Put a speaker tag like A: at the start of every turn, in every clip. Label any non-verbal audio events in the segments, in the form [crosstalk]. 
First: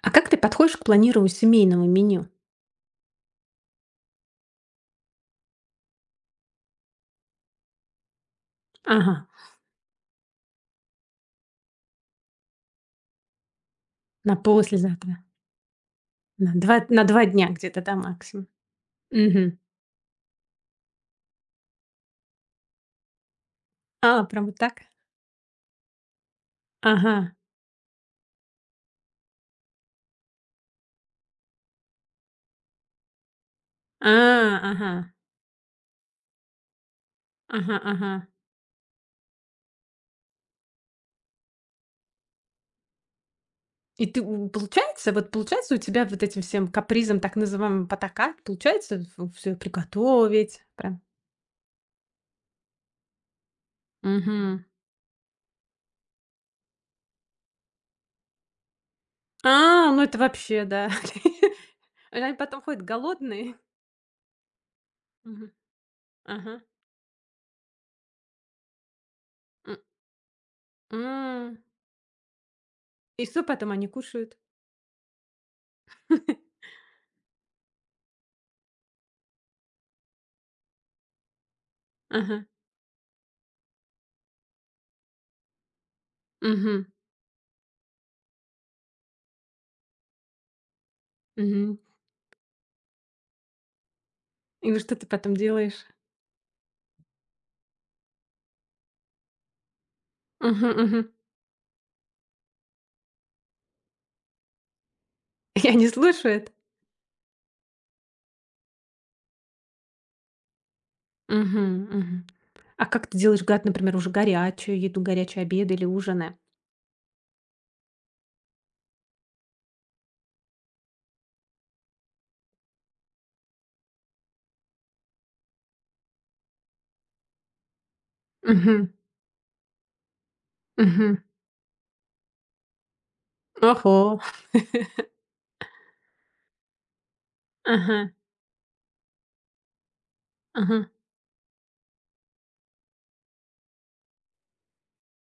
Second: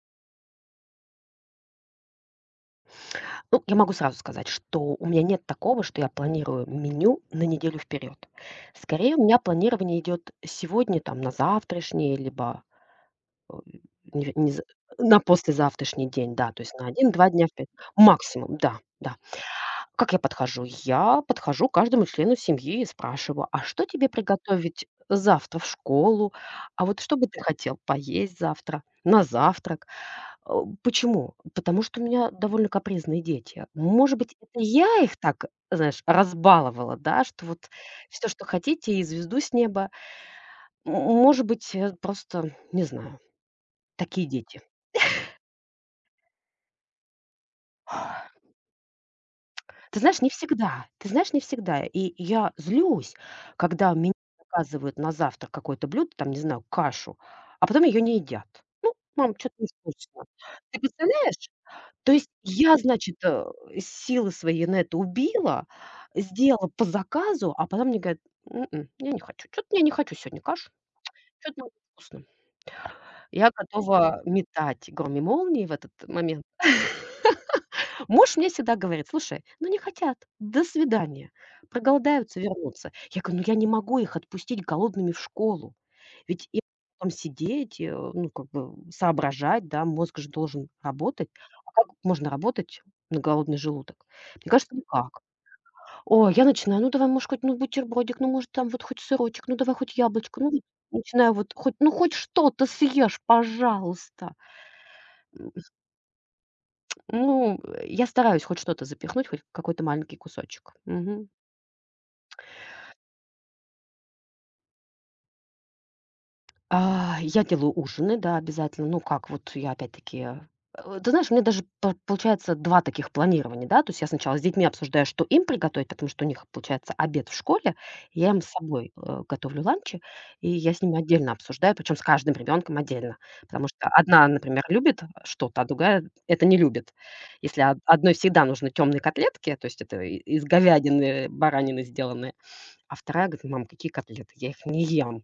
A: А как ты подходишь к планированию семейного меню?
B: Ну, я могу сразу сказать, что у меня нет такого, что я планирую меню на неделю вперед.
A: Ага,
B: Скорее, у меня планирование идет сегодня, там, на завтрашний, либо э, не-
A: на
B: не за-
A: послезавтра.
B: на послезавтрашний день,
A: На
B: да, то есть
A: два
B: на
A: на 2
B: один-два дня
A: дня
B: вперед.
A: где-то, да, максимум?
B: Максимум, да, да.
A: Мгм.
B: Как я подхожу? Я подхожу к каждому члену семьи и спрашиваю, а что тебе
A: А, прям вот так?
B: приготовить завтра в школу? А вот что бы
A: Ага.
B: ты хотел поесть завтра, на завтрак? Э, Почему? Потому что у меня довольно капризные дети.
A: А,
B: Может быть, это
A: ага.
B: я их так, знаешь, разбаловала, да, что вот
A: Ага, ага.
B: все, что хотите, и звезду с неба. Может быть, просто, не знаю,
A: И ты
B: такие
A: у
B: дети.
A: получается, вот получается у тебя вот этим всем капризам, так называемым, потакать? Получается все
B: Ты знаешь, не
A: приготовить
B: всегда.
A: прям?
B: Ты знаешь, не всегда. И я злюсь, когда меня
A: Мгм.
B: заказывают на завтрак какое-то блюдо, там, не знаю, кашу, а потом ее не едят. Ну, мам, что то
A: А, ну это
B: невкусно.
A: вообще,
B: Ты
A: да.
B: представляешь?
A: [laughs]
B: То есть
A: Они потом
B: я,
A: ходят
B: значит,
A: голодные.
B: силы свои на это
A: Мгм.
B: убила,
A: Ага.
B: сделала по заказу, а потом мне говорят: я не хочу. Что то
A: М.
B: я не хочу сегодня кашу, что
A: М.
B: то вкусно.
A: И что
B: Я
A: потом они
B: готова
A: кушают?
B: метать гром и молнии в этот момент.
A: [laughs]
B: Муж мне всегда говорит: "Слушай, ну не хотят, до свидания, проголодаются,
A: Ага.
B: вернутся". Я говорю: "Ну я не могу их отпустить голодными в школу". Ведь им
A: Мгм.
B: там сидеть, ну как бы соображать, да, мозг же должен работать. А
A: Мгм.
B: как можно работать на голодный желудок? Мне
A: И
B: кажется,
A: ну что ты
B: никак.
A: потом делаешь?
B: О, я начинаю: "Ну давай, может, хоть, ну, бутербродик, ну, может, там вот хоть сырочек, ну давай хоть яблочко". Ну, вот
A: Мгм, мгм.
B: начинаю вот хоть, ну хоть что-то съешь, пожалуйста.
A: [laughs] Я не слушаю это.
B: Ну, я стараюсь хоть что-то запихнуть, хоть какой-то маленький кусочек. Мгм.
A: Мгм, мгм. А как ты делаешь гад, например, уже горячую еду, горячие обеды или ужины?
B: А, я делаю ужины, да, обязательно. Ну как, вот я опять-таки, ты знаешь, у меня даже по получается 2 таких планирования, да. То есть я сначала с детьми обсуждаю, что им приготовить, потому что у них получается обед в школе. Я им с
A: Мгм,
B: собой, готовлю ланчи, и я с ними
A: мгм.
B: отдельно обсуждаю, причем с каждым ребенком отдельно. Потому что
A: Ого.
B: одна, например, любит что-то, а другая это не любит. Если од
A: Ага,
B: одной всегда нужны темные котлетки, то есть это и из
A: ага,
B: говядины, баранины сделанные, а вторая говорит: "Мам, какие котлеты? Я их не ем.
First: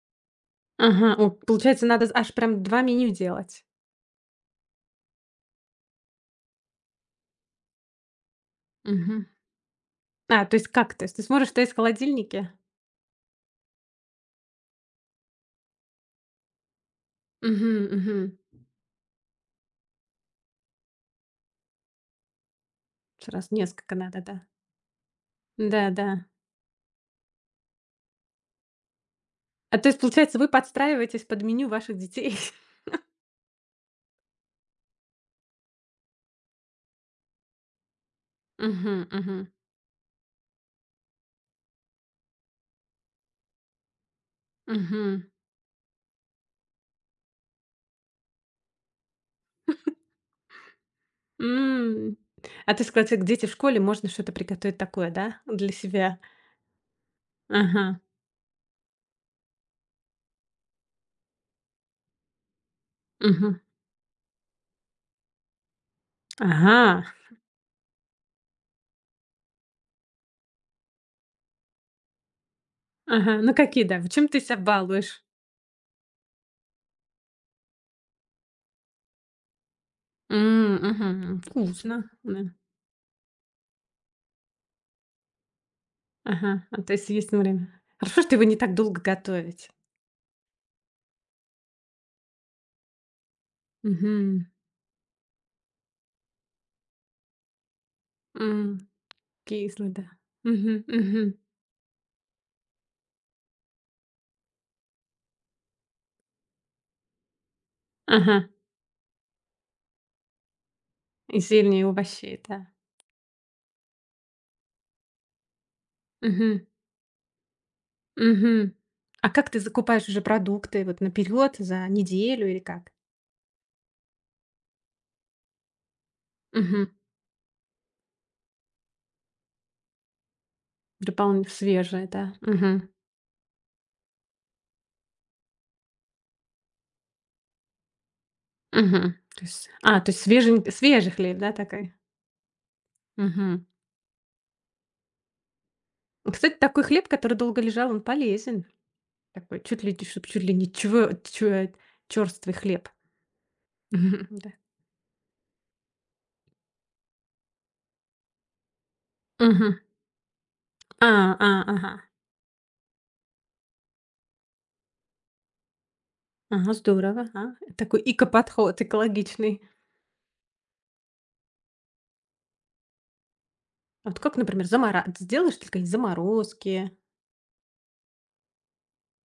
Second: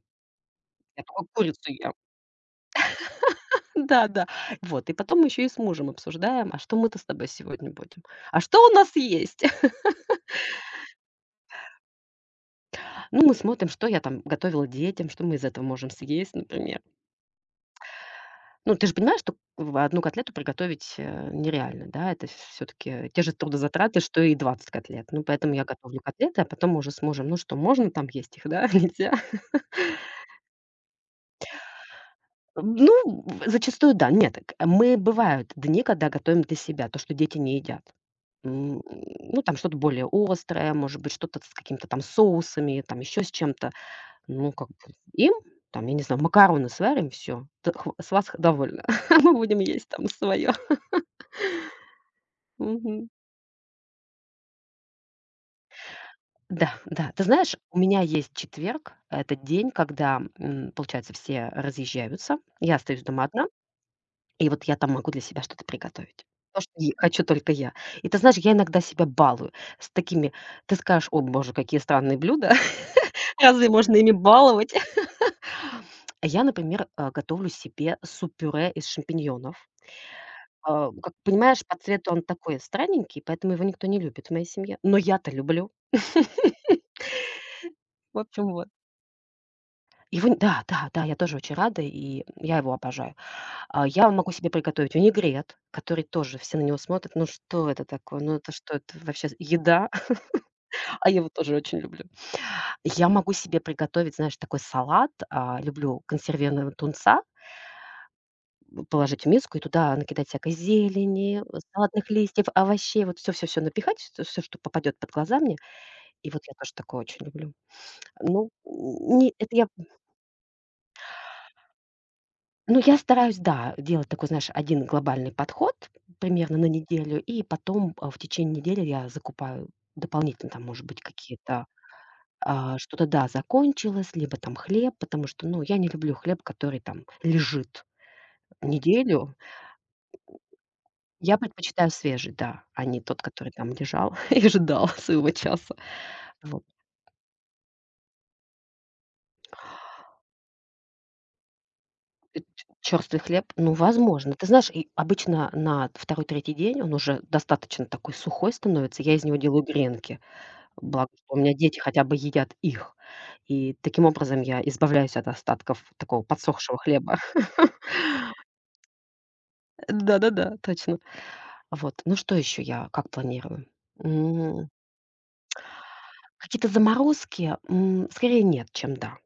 B: Я
A: ага. О,
B: только курицу
A: получается,
B: ем".
A: надо аж прям 2 меню делать.
B: Да-да. Вот, и потом мы еще и с мужем обсуждаем: "А что мы-то с тобой сегодня будем? А что у нас
A: Мгм.
B: есть?" [laughs]
A: А, то есть как? То есть ты смотришь, что есть в холодильнике?
B: Ну, мы смотрим, что я там готовила детям, что мы из этого можем съесть, например.
A: Мгм, мгм.
B: Ну, ты же понимаешь, что в одну котлету приготовить, нереально, да? Это все-таки те же
A: Сразу несколько
B: трудозатраты,
A: надо,
B: что и
A: да.
B: 20 котлет. Ну, поэтому я готовлю
A: Да-да.
B: котлеты, а потом мы уже с мужем: "Ну что, можно там есть их, да, [laughs] нельзя?"
A: А то есть, получается, вы подстраиваетесь под меню ваших детей? [laughs]
B: Ну, зачастую да. Нет, к мы бывают дни, когда готовим для себя то, что дети не едят. М,
A: Мгм, мгм,
B: ну, там что-то более острое, может быть, что-то с какими-то там соусами, там еще с чем-то. Ну, как бы
A: мгм.
B: им, там, я не знаю, макароны сварим, всё, т с вас довольно, [laughs] мы будем есть там свое.
A: М. А ты сказала,
B: Мгм.
A: те где те в школе можно что-то приготовить такое, да, для себя?
B: Да, да. Ты знаешь, у
A: Ага.
B: меня есть четверг. Это день, когда, получается, все разъезжаются. Я остаюсь дома одна.
A: Мгм.
B: И вот я там могу для себя что-то приготовить. То, что е
A: Ага,
B: хочу только я. И ты знаешь, я иногда себя балую с такими. Ты скажешь: "О боже, какие странные блюда, [laughs]
A: ага. Ну,
B: разве
A: какие,
B: можно
A: да? В
B: ими
A: чем ты себя
B: баловать?"
A: балуешь?
B: А я, например, готовлю себе суп-пюре из шампиньонов.
A: М,
B: А, как
A: мгм.
B: понимаешь, по
A: Вкусно,
B: цвету он
A: да.
B: такой странненький, поэтому его никто не любит в моей семье. Но я-то люблю. [laughs]
A: Ага. А, то есть есть время.
B: В
A: Хорошо, что его
B: общем,
A: не
B: вот.
A: так долго готовить.
B: Его н Да, да, да, я тоже очень рада, и я его обожаю. А, я могу
A: Мгм.
B: себе приготовить винегрет, который тоже все на него смотрят: "Ну что это такое? Ну это что,
A: М.
B: это вообще
A: Кисло,
B: еда?"
A: да.
B: [laughs]
A: Мгм,
B: А я его
A: мгм.
B: тоже очень люблю. Я могу себе приготовить, знаешь, такой салат. А, люблю консервированного тунца,
A: Ага.
B: положить в миску и туда накидать всякой
A: И
B: зелени,
A: зелени, и
B: салатных
A: овощей,
B: листьев,
A: да.
B: овощей, вот все-все-все напихать, все, что попадет под глаза мне. И вот я
A: Мгм,
B: тоже такое очень люблю. Ну,
A: мгм.
B: н
A: А
B: не
A: как
B: это
A: ты
B: я
A: закупаешь уже продукты? Вот наперед, за неделю или
B: Ну,
A: как?
B: я стараюсь, да, делать такой, знаешь, один глобальный подход примерно на
A: Мгм.
B: неделю, и потом, в течение недели я закупаю дополнительно, там, может быть,
A: Дополн
B: какие-то,
A: свежее, да. Мгм.
B: что-то, да, закончилось, либо там хлеб, потому что, ну, я не люблю хлеб, который там лежит
A: Мгм.
B: неделю.
A: То есть, то есть свежий хлеб,
B: Я
A: да,
B: предпочитаю
A: такой?
B: свежий, да, а не тот, который
A: Мгм.
B: там лежал [laughs] и ждал своего часа.
A: Кстати,
B: Вот.
A: такой хлеб, который долго лежал, он полезен. Такой чуть ли не черствый
B: Э,
A: хлеб.
B: Черствый хлеб, ну,
A: [laughs] Мгм,
B: возможно. Ты
A: да.
B: знаешь, и обычно на второй-третий день он уже достаточно такой сухой становится, я из него делаю
A: Мгм.
B: гренки.
A: А,
B: Благо, что у
A: а,
B: меня дети
A: ага.
B: хотя бы едят их. И таким образом я избавляюсь от остатков такого
A: Ага,
B: подсохшего хлеба.
A: здорово. Ага. Такой экоподход экологичный.
B: [laughs] Да-да-да, точно. Вот. Ну что еще я как планирую?
A: А вот как, например,
B: М,
A: замора сделаешь только какие
B: Какие-то
A: заморозки?
B: заморозки, скорее нет, чем да.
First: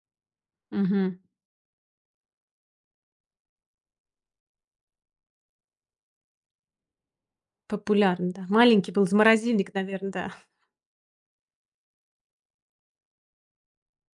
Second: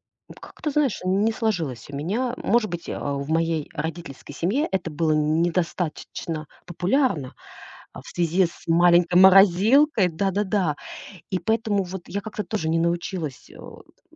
B: Как-то, знаешь,
A: Мгм.
B: не сложилось у меня. Может быть, в моей родительской семье это было недостаточно популярно, в
A: Популярно, да.
B: связи с
A: Маленький был
B: маленькой
A: заморозильник,
B: морозилкой.
A: наверное, да.
B: Да-да-да. И поэтому вот я как-то тоже не научилась,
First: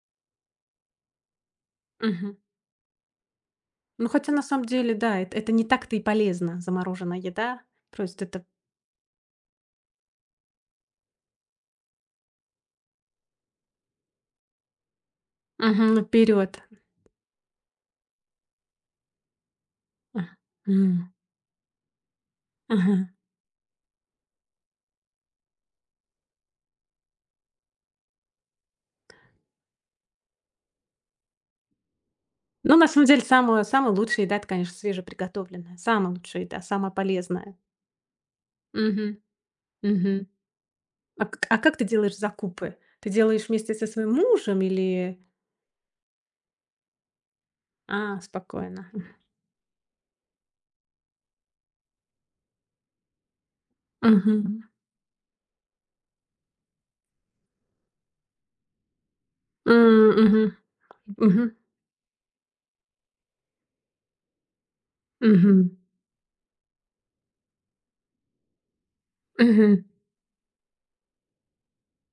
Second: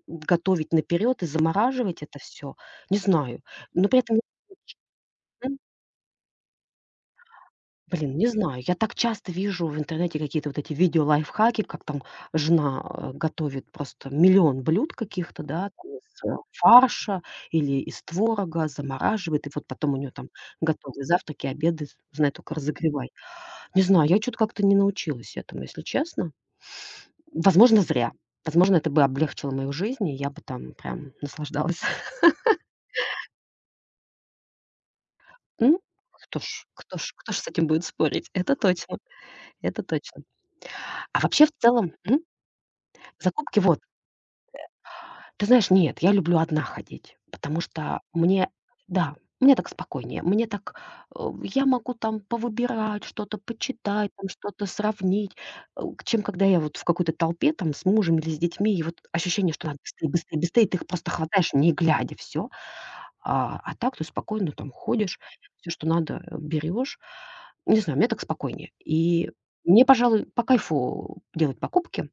B: готовить наперед и замораживать это
A: Мгм.
B: все. Не знаю. Но при
A: Ну,
B: этом
A: хотя на самом деле, да, эт
B: я,
A: это не так-то и полезно, замороженная еда.
B: блин,
A: Просто
B: не
A: это
B: знаю. Я так часто вижу в интернете какие-то вот эти видео лайфхаки, как там жена, готовит просто миллион блюд каких-то, да, там из,
A: наперёд.
B: фарша или из творога, замораживает, и вот потом у нее там
A: Ах, м,
B: готовые завтраки, обеды, знай только
A: ага.
B: разогревай. Не знаю, я что то как-то не научилась этому, если честно. Возможно, зря. Возможно, это бы облегчило мою жизнь, и я бы там прям наслаждалась. [laughs]
A: Ну, на самом деле, самая самая лучшая еда — это, конечно, свежеприготовленная.
B: Ну,
A: Самая
B: кто
A: лучшая
B: ж
A: еда, самая
B: кто ж кто ж с
A: полезная.
B: этим будет спорить? Это точно,
A: Мгм,
B: это точно.
A: мгм.
B: А
A: А к
B: вообще, в
A: а как ты
B: целом
A: делаешь
B: М?
A: закупы? Ты делаешь
B: Закупки
A: вместе
B: вот.
A: со своим мужем или
B: Ты знаешь, нет, я люблю одна ходить, потому что
A: А,
B: мне
A: спокойно.
B: да, мне так спокойнее. Мне так, э, я могу там повыбирать что-то, почитать, там что-то
A: Мгм.
B: сравнить, чем когда я вот в какой-то толпе там с мужем или с детьми, и вот ощущение, что надо быстрее,
A: М,
B: быстрее,
A: мгм,
B: быстрее, ты их просто
A: мгм,
B: хватаешь, не глядя, все. А, так ты спокойно там ходишь, все
A: мгм,
B: что надо, берёшь. Не знаю, мне так спокойнее. И
A: мгм.
B: мне, пожалуй, по кайфу делать покупки.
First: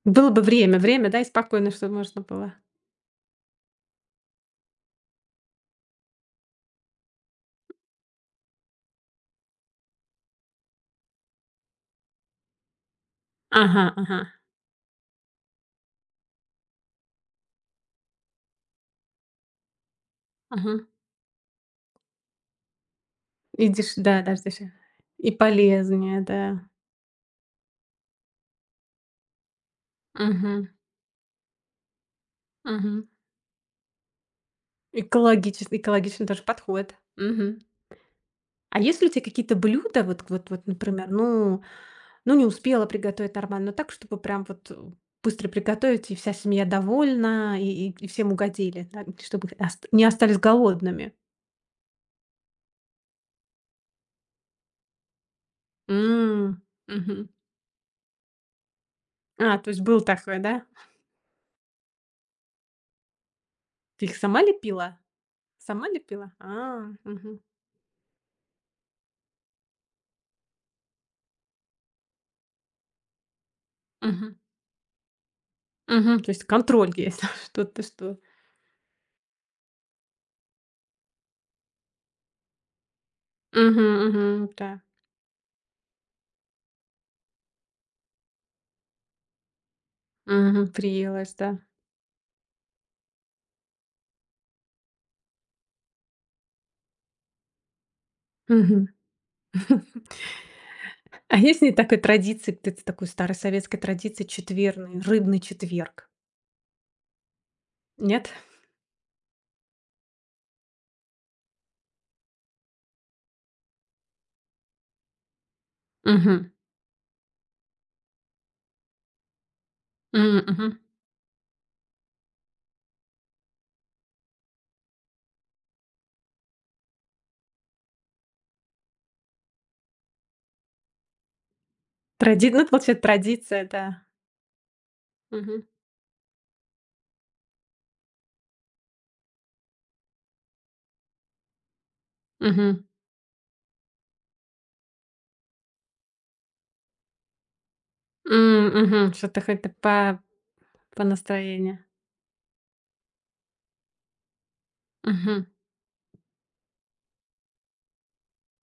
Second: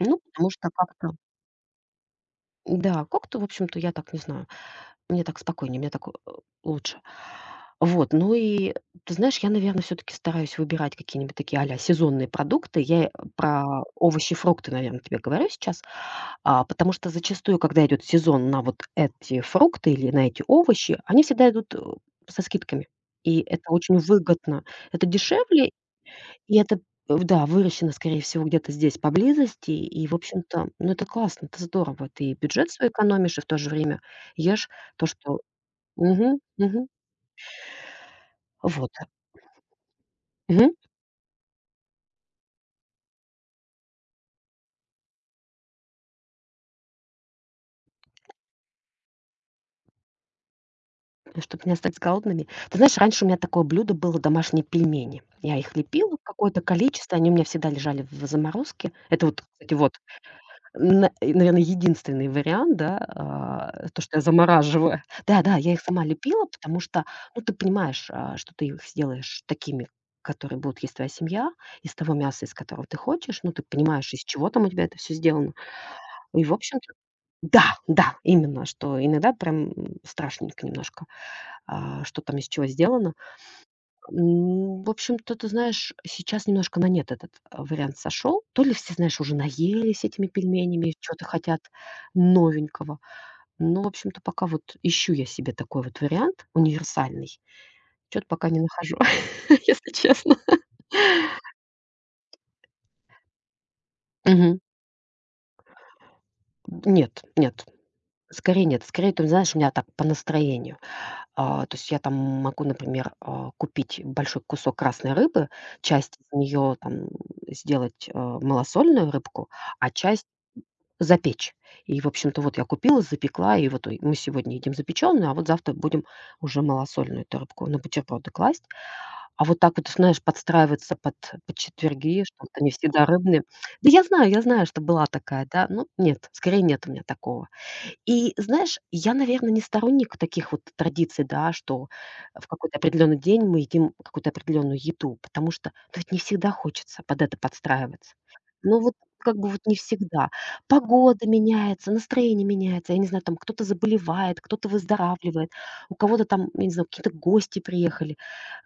B: Ну,
A: Было бы
B: потому что
A: время,
B: как-то
A: да, и спокойно, чтобы можно было.
B: да, как-то, в общем-то, я так не знаю, мне так спокойнее, мне так, лучше. Вот, ну и ты знаешь, я, наверное, все таки стараюсь выбирать какие-нибудь такие сезонные продукты. Я, про
A: Ага, ага,
B: овощи, фрукты, наверное тебе говорю сейчас. А, потому что зачастую, когда идет сезон на вот эти фрукты или на эти
A: ага.
B: овощи, они всегда идут, со скидками. И это
A: И деш
B: очень
A: да, даже
B: выгодно.
A: деше
B: Это
A: и
B: дешевле,
A: полезнее, да.
B: и это, в да, выращено, скорее всего, где-то здесь поблизости. И, в
A: Мгм,
B: общем-то, ну, это классно, это здорово. Ты и бюджет свой
A: мгм.
B: экономишь, и в то же время ешь то, что
A: Экологичес экологичный
B: мгм,
A: тоже
B: мгм.
A: подход. Мгм. А
B: Вот.
A: есть ли у тебя какие-то блюда, вот, например, ну, не успела приготовить нормально, но так, чтобы прям вот, быстро приготовить, и вся семья довольна, и всем угодили, да, чтобы ост не остались голодными?
B: Чтобы не остаться голодными. Ты знаешь, раньше у меня такое блюдо было- домашние пельмени. Я их лепила в
A: М,
B: какое-то количество,
A: мгм.
B: они у меня всегда лежали в заморозке. Это вот,
A: А, то
B: кстати,
A: есть
B: вот
A: был такой, да?
B: На и, наверно, единственный вариант, да, то,
A: Ты их
B: что я
A: сама лепила?
B: замораживаю. [laughs] Да-да, я их
A: Сама
B: сама
A: лепила?
B: лепила, потому
A: А,
B: что,
A: мгм,
B: ну, ты понимаешь, что ты их сделаешь такими, которые будут есть твоя семья, из того мяса, из которого ты хочешь. Ну, ты понимаешь, из
A: мгм.
B: чего там у тебя это все сделано.
A: Мгм. То есть
B: И, в
A: контроль
B: общем-то.
A: есть, [laughs] что
B: Да,
A: ты
B: да,
A: что.
B: именно, что иногда прям, страшненько немножко, что там из чего сделано.
A: Мгм, мгм, да.
B: В общем-то, ты знаешь, сейчас немножко на нет этот, вариант сошел. То ли все, знаешь, уже наелись этими
A: Мгм.
B: пельменями, что то
A: Приелось, да.
B: хотят новенького. Но, в общем-то, пока вот ищу я себе такой вот вариант универсальный. Что то пока не
A: Мгм.
B: нахожу, [laughs] если
A: [laughs]
B: честно.
A: А есть ли такой традиции, где-то такой старой советской традиции
B: Мгм.
A: четверной, рыбный четверг?
B: Нет, нет,
A: Нет?
B: скорее нет. Скорее, ты знаешь, у меня так по настроению. А, то есть я там могу, например, купить большой кусок красной рыбы, часть из
A: Мгм.
B: нее там сделать, малосольную рыбку, а часть
A: М, мгм.
B: запечь. И, в общем-то, вот я купила, запекла, и вот, мы сегодня едим запечённую, а вот завтра будем уже малосольную эту рыбку на бутерброды класть. А вот так вот, знаешь, подстраиваться под четверги, что вот
A: Тради ну,
B: они
A: получается,
B: всегда рыбные.
A: традиция,
B: Да
A: да.
B: я знаю, что была такая,
A: Мгм.
B: да, ну нет, скорее нет у меня такого. И знаешь, я, наверное, не сторонник таких вот традиций, да, что в какой-то
A: Мгм.
B: определенный день мы едим какую-то определенную еду, потому что ну, ведь не всегда хочется под это подстраиваться.
A: М,
B: Ну вот
A: мгм.
B: как
A: Что-то
B: бы вот
A: хоть
B: не
A: по
B: всегда.
A: по
B: Погода
A: настроению.
B: меняется, настроение меняется, я не знаю, там кто-то заболевает, кто-то
A: Мгм.
B: выздоравливает, у кого-то там, я не знаю, какие-то гости приехали,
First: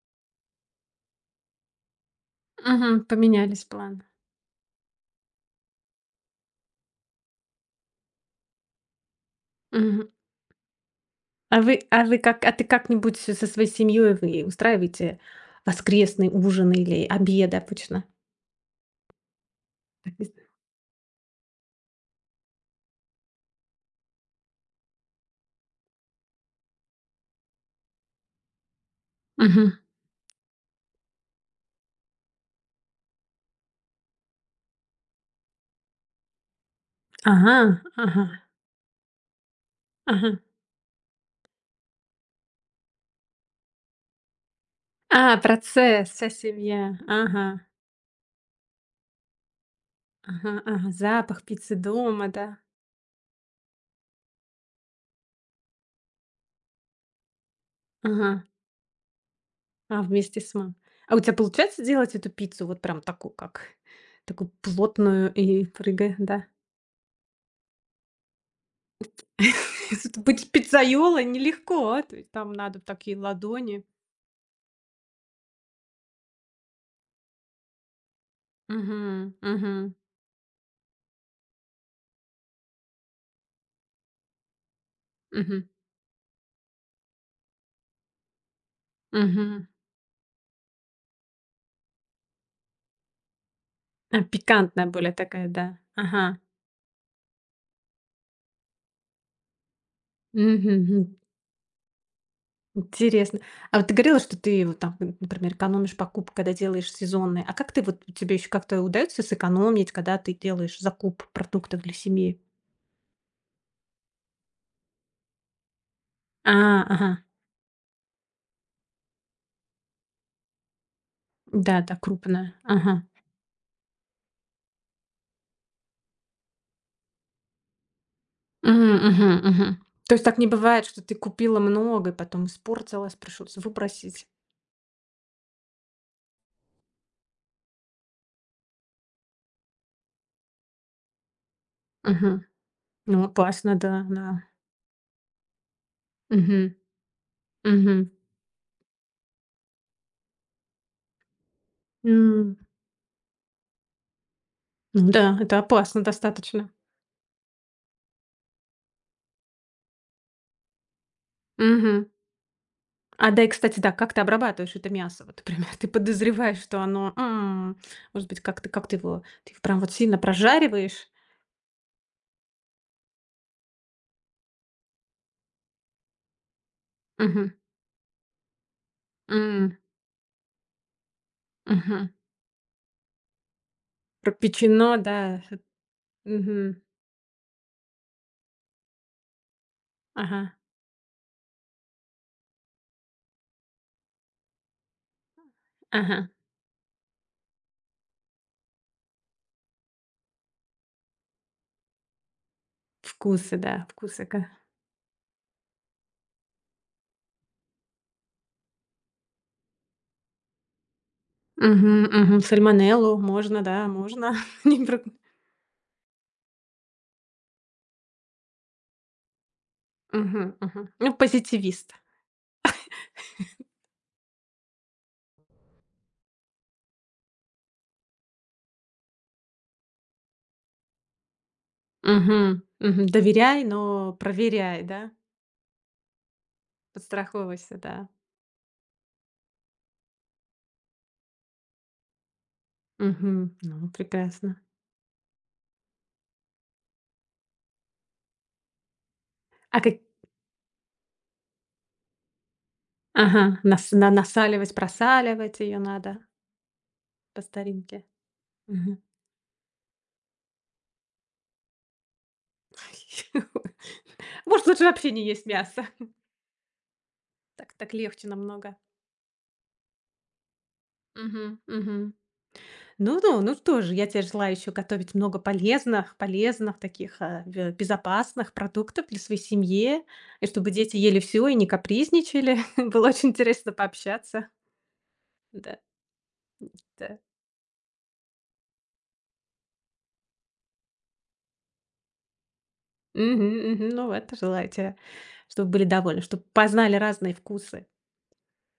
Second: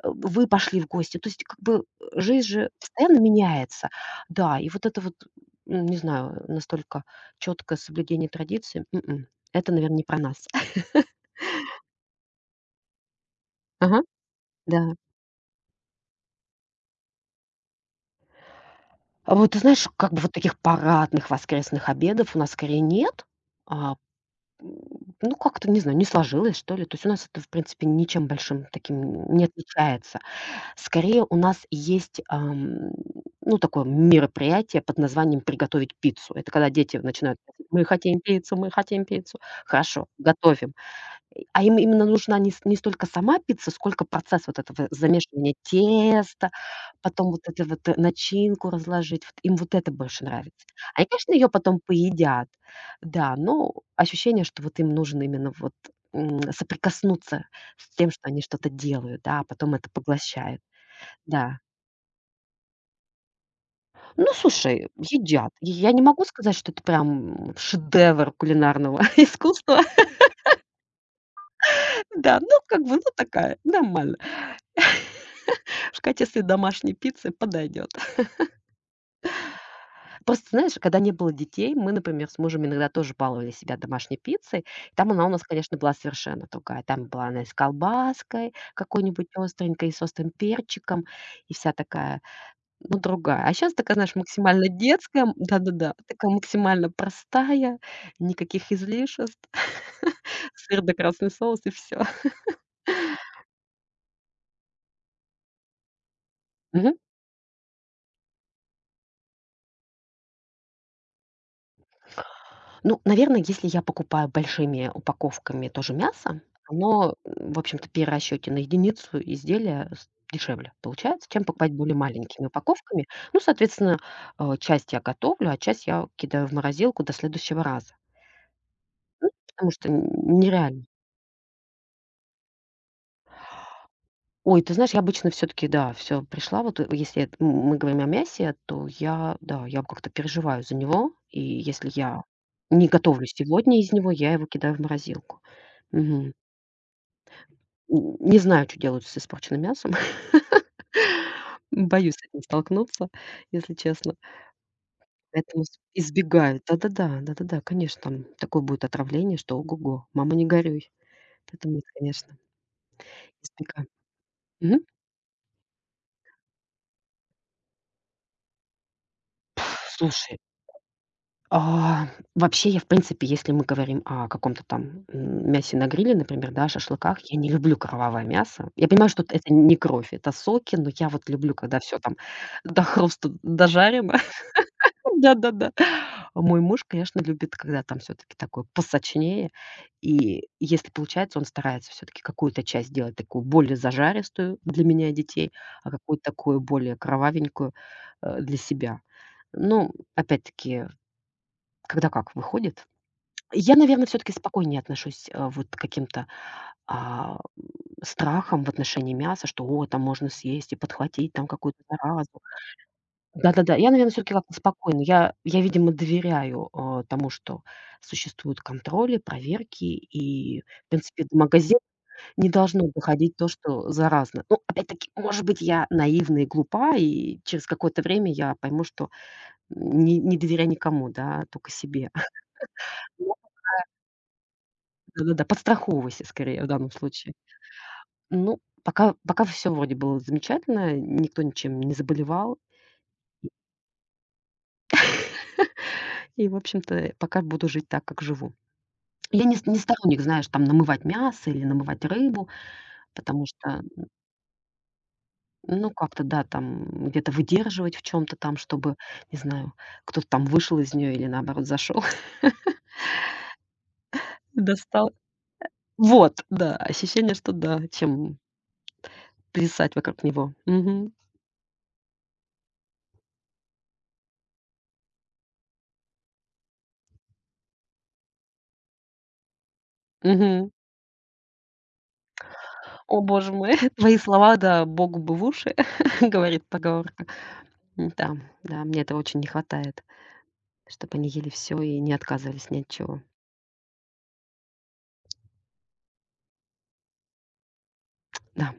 B: вы пошли в гости. То есть как бы жизнь же
A: Мгм.
B: постоянно
A: Поменялись
B: меняется.
A: планы.
B: Да, и вот это вот, не знаю, настолько четкое соблюдение традиции. М-м. Это, наверное, не
A: Мгм.
B: про нас. [laughs]
A: А вы как а ты как-нибудь со своей
B: Ага,
A: семьей вы
B: да.
A: устраиваете воскресный ужин или обед обычно?
B: А вот ты знаешь, как бы вот таких парадных воскресных обедов у нас скорее нет. А, ну, как-то, не знаю, не сложилось, что ли. То есть у нас это, в принципе, ничем большим таким не
A: Мгм.
B: отличается. Скорее у нас есть, ну, такое мероприятие под названием "приготовить пиццу". Это когда дети начинают:
A: Ага,
B: "Мы хотим
A: ага,
B: пиццу, мы хотим пиццу". Хорошо,
A: ага.
B: готовим. А им именно нужна не столько сама пицца, сколько процесс вот этого
A: А,
B: замешивания
A: процесс, вся
B: теста,
A: семья.
B: потом вот
A: Ага,
B: это вот, начинку разложить. Вот им вот это больше
A: ага,
B: нравится.
A: ага.
B: Они, конечно,
A: Запах
B: ее
A: пиццы
B: потом
A: дома, да.
B: поедят, да, но ощущение, что вот им нужно именно вот, соприкоснуться с тем, что
A: Ага.
B: они что-то делают, да, а потом это
A: А, вместе с
B: поглощают.
A: мамой. А у тебя
B: Да.
A: получается делать эту пиццу вот прям такую, как
B: Ну,
A: такую
B: слушай,
A: плотную
B: едят.
A: и
B: Я не
A: прыгая,
B: могу
A: да?
B: сказать, что это прям шедевр кулинарного [laughs] искусства.
A: [laughs] Тут быть пиццайолой нелегко, то есть
B: Да,
A: там
B: ну,
A: надо
B: как бы, ну,
A: такие
B: такая,
A: ладони.
B: нормально. [laughs] В качестве домашней пиццы подойдет.
A: Мгм, мгм,
B: Просто, знаешь, когда не было детей, мы, например, с мужем иногда тоже баловали себя домашней пиццей. Там она у нас,
A: мгм.
B: конечно, была совершенно другая. Там была она и с колбаской какой-нибудь
A: Мгм.
B: остренькой, и с острым перчиком, и вся такая, ну, другая. А сейчас такая, знаешь,
A: А,
B: максимально
A: пикантная более
B: детская,
A: такая, да.
B: да-да-да, такая
A: Ага.
B: максимально простая, никаких излишеств, [laughs]
A: Мгм,
B: сыр да
A: мгм.
B: красный соус и все.
A: Интересно. А вот ты говорила, что ты вот там, н например, экономишь покупки, когда делаешь сезонные. А как ты вот тебе еще как-то удаётся сэкономить, когда ты делаешь закуп продуктов для семьи?
B: Ну, наверное, если я покупаю большими упаковками тоже мясо,
A: А, ага.
B: оно, в общем-то, при расчете на единицу изделия дешевле получается, чем покупать
A: Да-да,
B: более маленькими
A: крупная. Ага.
B: упаковками. Ну, соответственно, часть я готовлю, а часть я кидаю в морозилку до следующего раза,
A: Мгм, мгм,
B: потому
A: мгм.
B: что
A: То есть так не бывает,
B: нереально.
A: что ты купила много и потом испортилась, пришлось выбросить?
B: Ой, ты знаешь, я обычно все-таки, да, все пришла. Вот если мы говорим о мясе, то я, да, я как-то переживаю за него. И если я
A: Мгм.
B: не
A: Ну,
B: готовлю
A: опасно,
B: сегодня из
A: да,
B: него, я
A: да.
B: его кидаю в морозилку. Мгм.
A: Мгм, мгм.
B: Н не знаю, что делают с испорченным мясом. [laughs] Боюсь с этим
A: М.
B: столкнуться, если честно.
A: Ну да, это
B: Поэтому с
A: опасно
B: избегаю.
A: достаточно.
B: Да-да-да, да-да-да, конечно, там такое будет отравление, что ого-го, мама, не горюй. Поэтому нет,
A: Мгм.
B: конечно,
A: А дай, кстати,
B: избегаю.
A: да, как ты обрабатываешь
B: Мгм.
A: это мясо? Вот, например, [laughs] ты подозреваешь, что оно, может быть, ты его прям вот сильно
B: Слушай,
A: прожариваешь?
B: а, вообще я, в принципе, если мы говорим о каком-то там, мясе на гриле, например, да, шашлыках, я не
A: Мгм.
B: люблю кровавое мясо. Я понимаю, что это не
A: М,
B: кровь, это соки, но я вот люблю, когда все
A: мгм.
B: там до хруста дожарено.
A: Пропечено, да. Ш
B: Да-да-да. А мой
A: Мгм.
B: муж, конечно, любит, когда там все таки такое посочнее. И
A: Ага,
B: если получается, он старается все таки какую-то часть делать такую более зажаристую для меня и детей, а какую-то
A: ага.
B: такую более кровавенькую, для себя. Ну, опять-таки, когда как выходит.
A: Вкусы, да,
B: Я, наверное, все
A: вкусы,
B: таки
A: ка
B: спокойнее отношусь, вот к каким-то, а, м, страхам в отношении мяса, что: "О, там можно съесть и подхватить там какую-то
A: Мгм, мгм.
B: заразу".
A: Сальмонеллу можно,
B: Да-да-да.
A: да,
B: Я, наверное, все
A: можно.
B: таки как-то
A: [laughs] Не про
B: спокойно. Видимо, доверяю, тому, что существуют контроли, проверки,
A: Мгм,
B: и, в
A: мгм. Ну,
B: принципе, до магазина
A: позитивист.
B: не должно доходить то, что заразно. Ну, опять-таки, может быть, я наивна и глупа, и через какое-то время я пойму, что не доверяй никому, да, только себе.
A: Мгм, мгм.
B: [laughs]
A: Доверяй, но проверяй, да?
B: Ну да-да-да, подстраховывайся скорее в данном случае.
A: Подстраховывайся, да.
B: Ну, пока все вроде было замечательно, никто ничем не заболевал,
A: Мгм. Ну, прекрасно.
B: и, в общем-то, пока буду жить так, как живу. Я не
A: А как
B: сторонник, знаешь, там намывать мясо или намывать рыбу, потому
A: Ага,
B: что,
A: насаливать, просаливать ее
B: ну,
A: надо
B: как-то, да, там где-то
A: по
B: выдерживать в
A: старинке.
B: чем то там, чтобы,
A: Мгм.
B: не знаю, кто-то там вышел из нее или, наоборот, зашел, [laughs]
A: [laughs] Может, лучше вообще
B: достал.
A: не есть мясо. [laughs]
B: Вот, да, ощущение, что
A: Так
B: да,
A: так легче
B: чем
A: намного.
B: плясать вокруг него. Мгм.
A: Мгм, мгм. Ну, что же, я тебе желаю еще готовить много полезных таких, бе безопасных продуктов для своей семьи, и чтобы
B: Мгм.
A: дети ели все и не капризничали. [laughs] Было
B: О,
A: очень
B: боже
A: интересно
B: мой, [laughs] твои
A: пообщаться.
B: слова, да, Богу бы в уши,
A: Да,
B: [laughs] говорит
A: да.
B: поговорка. М-да, да, да, мне этого очень не хватает, чтобы они ели все и не отказывались ни от чего.
A: Мгм, мгм. Ну вот, желаю те, чтобы были довольны, чтобы познали разные вкусы.
B: Да,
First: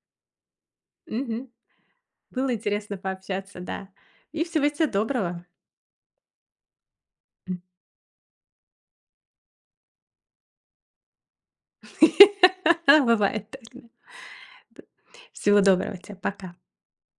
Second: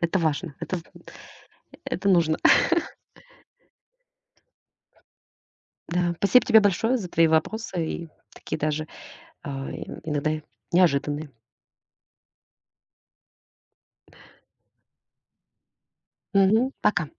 B: это важно,
A: Мгм.
B: это нужно.
A: Было интересно пообщаться, да. И всего тебе доброго.
B: Да, спасибо тебе большое за твои вопросы и такие даже, иногда неожиданные.
A: [laughs] Бывает так, да. Всего доброго тебе. Пока.
B: Мгм. Пока.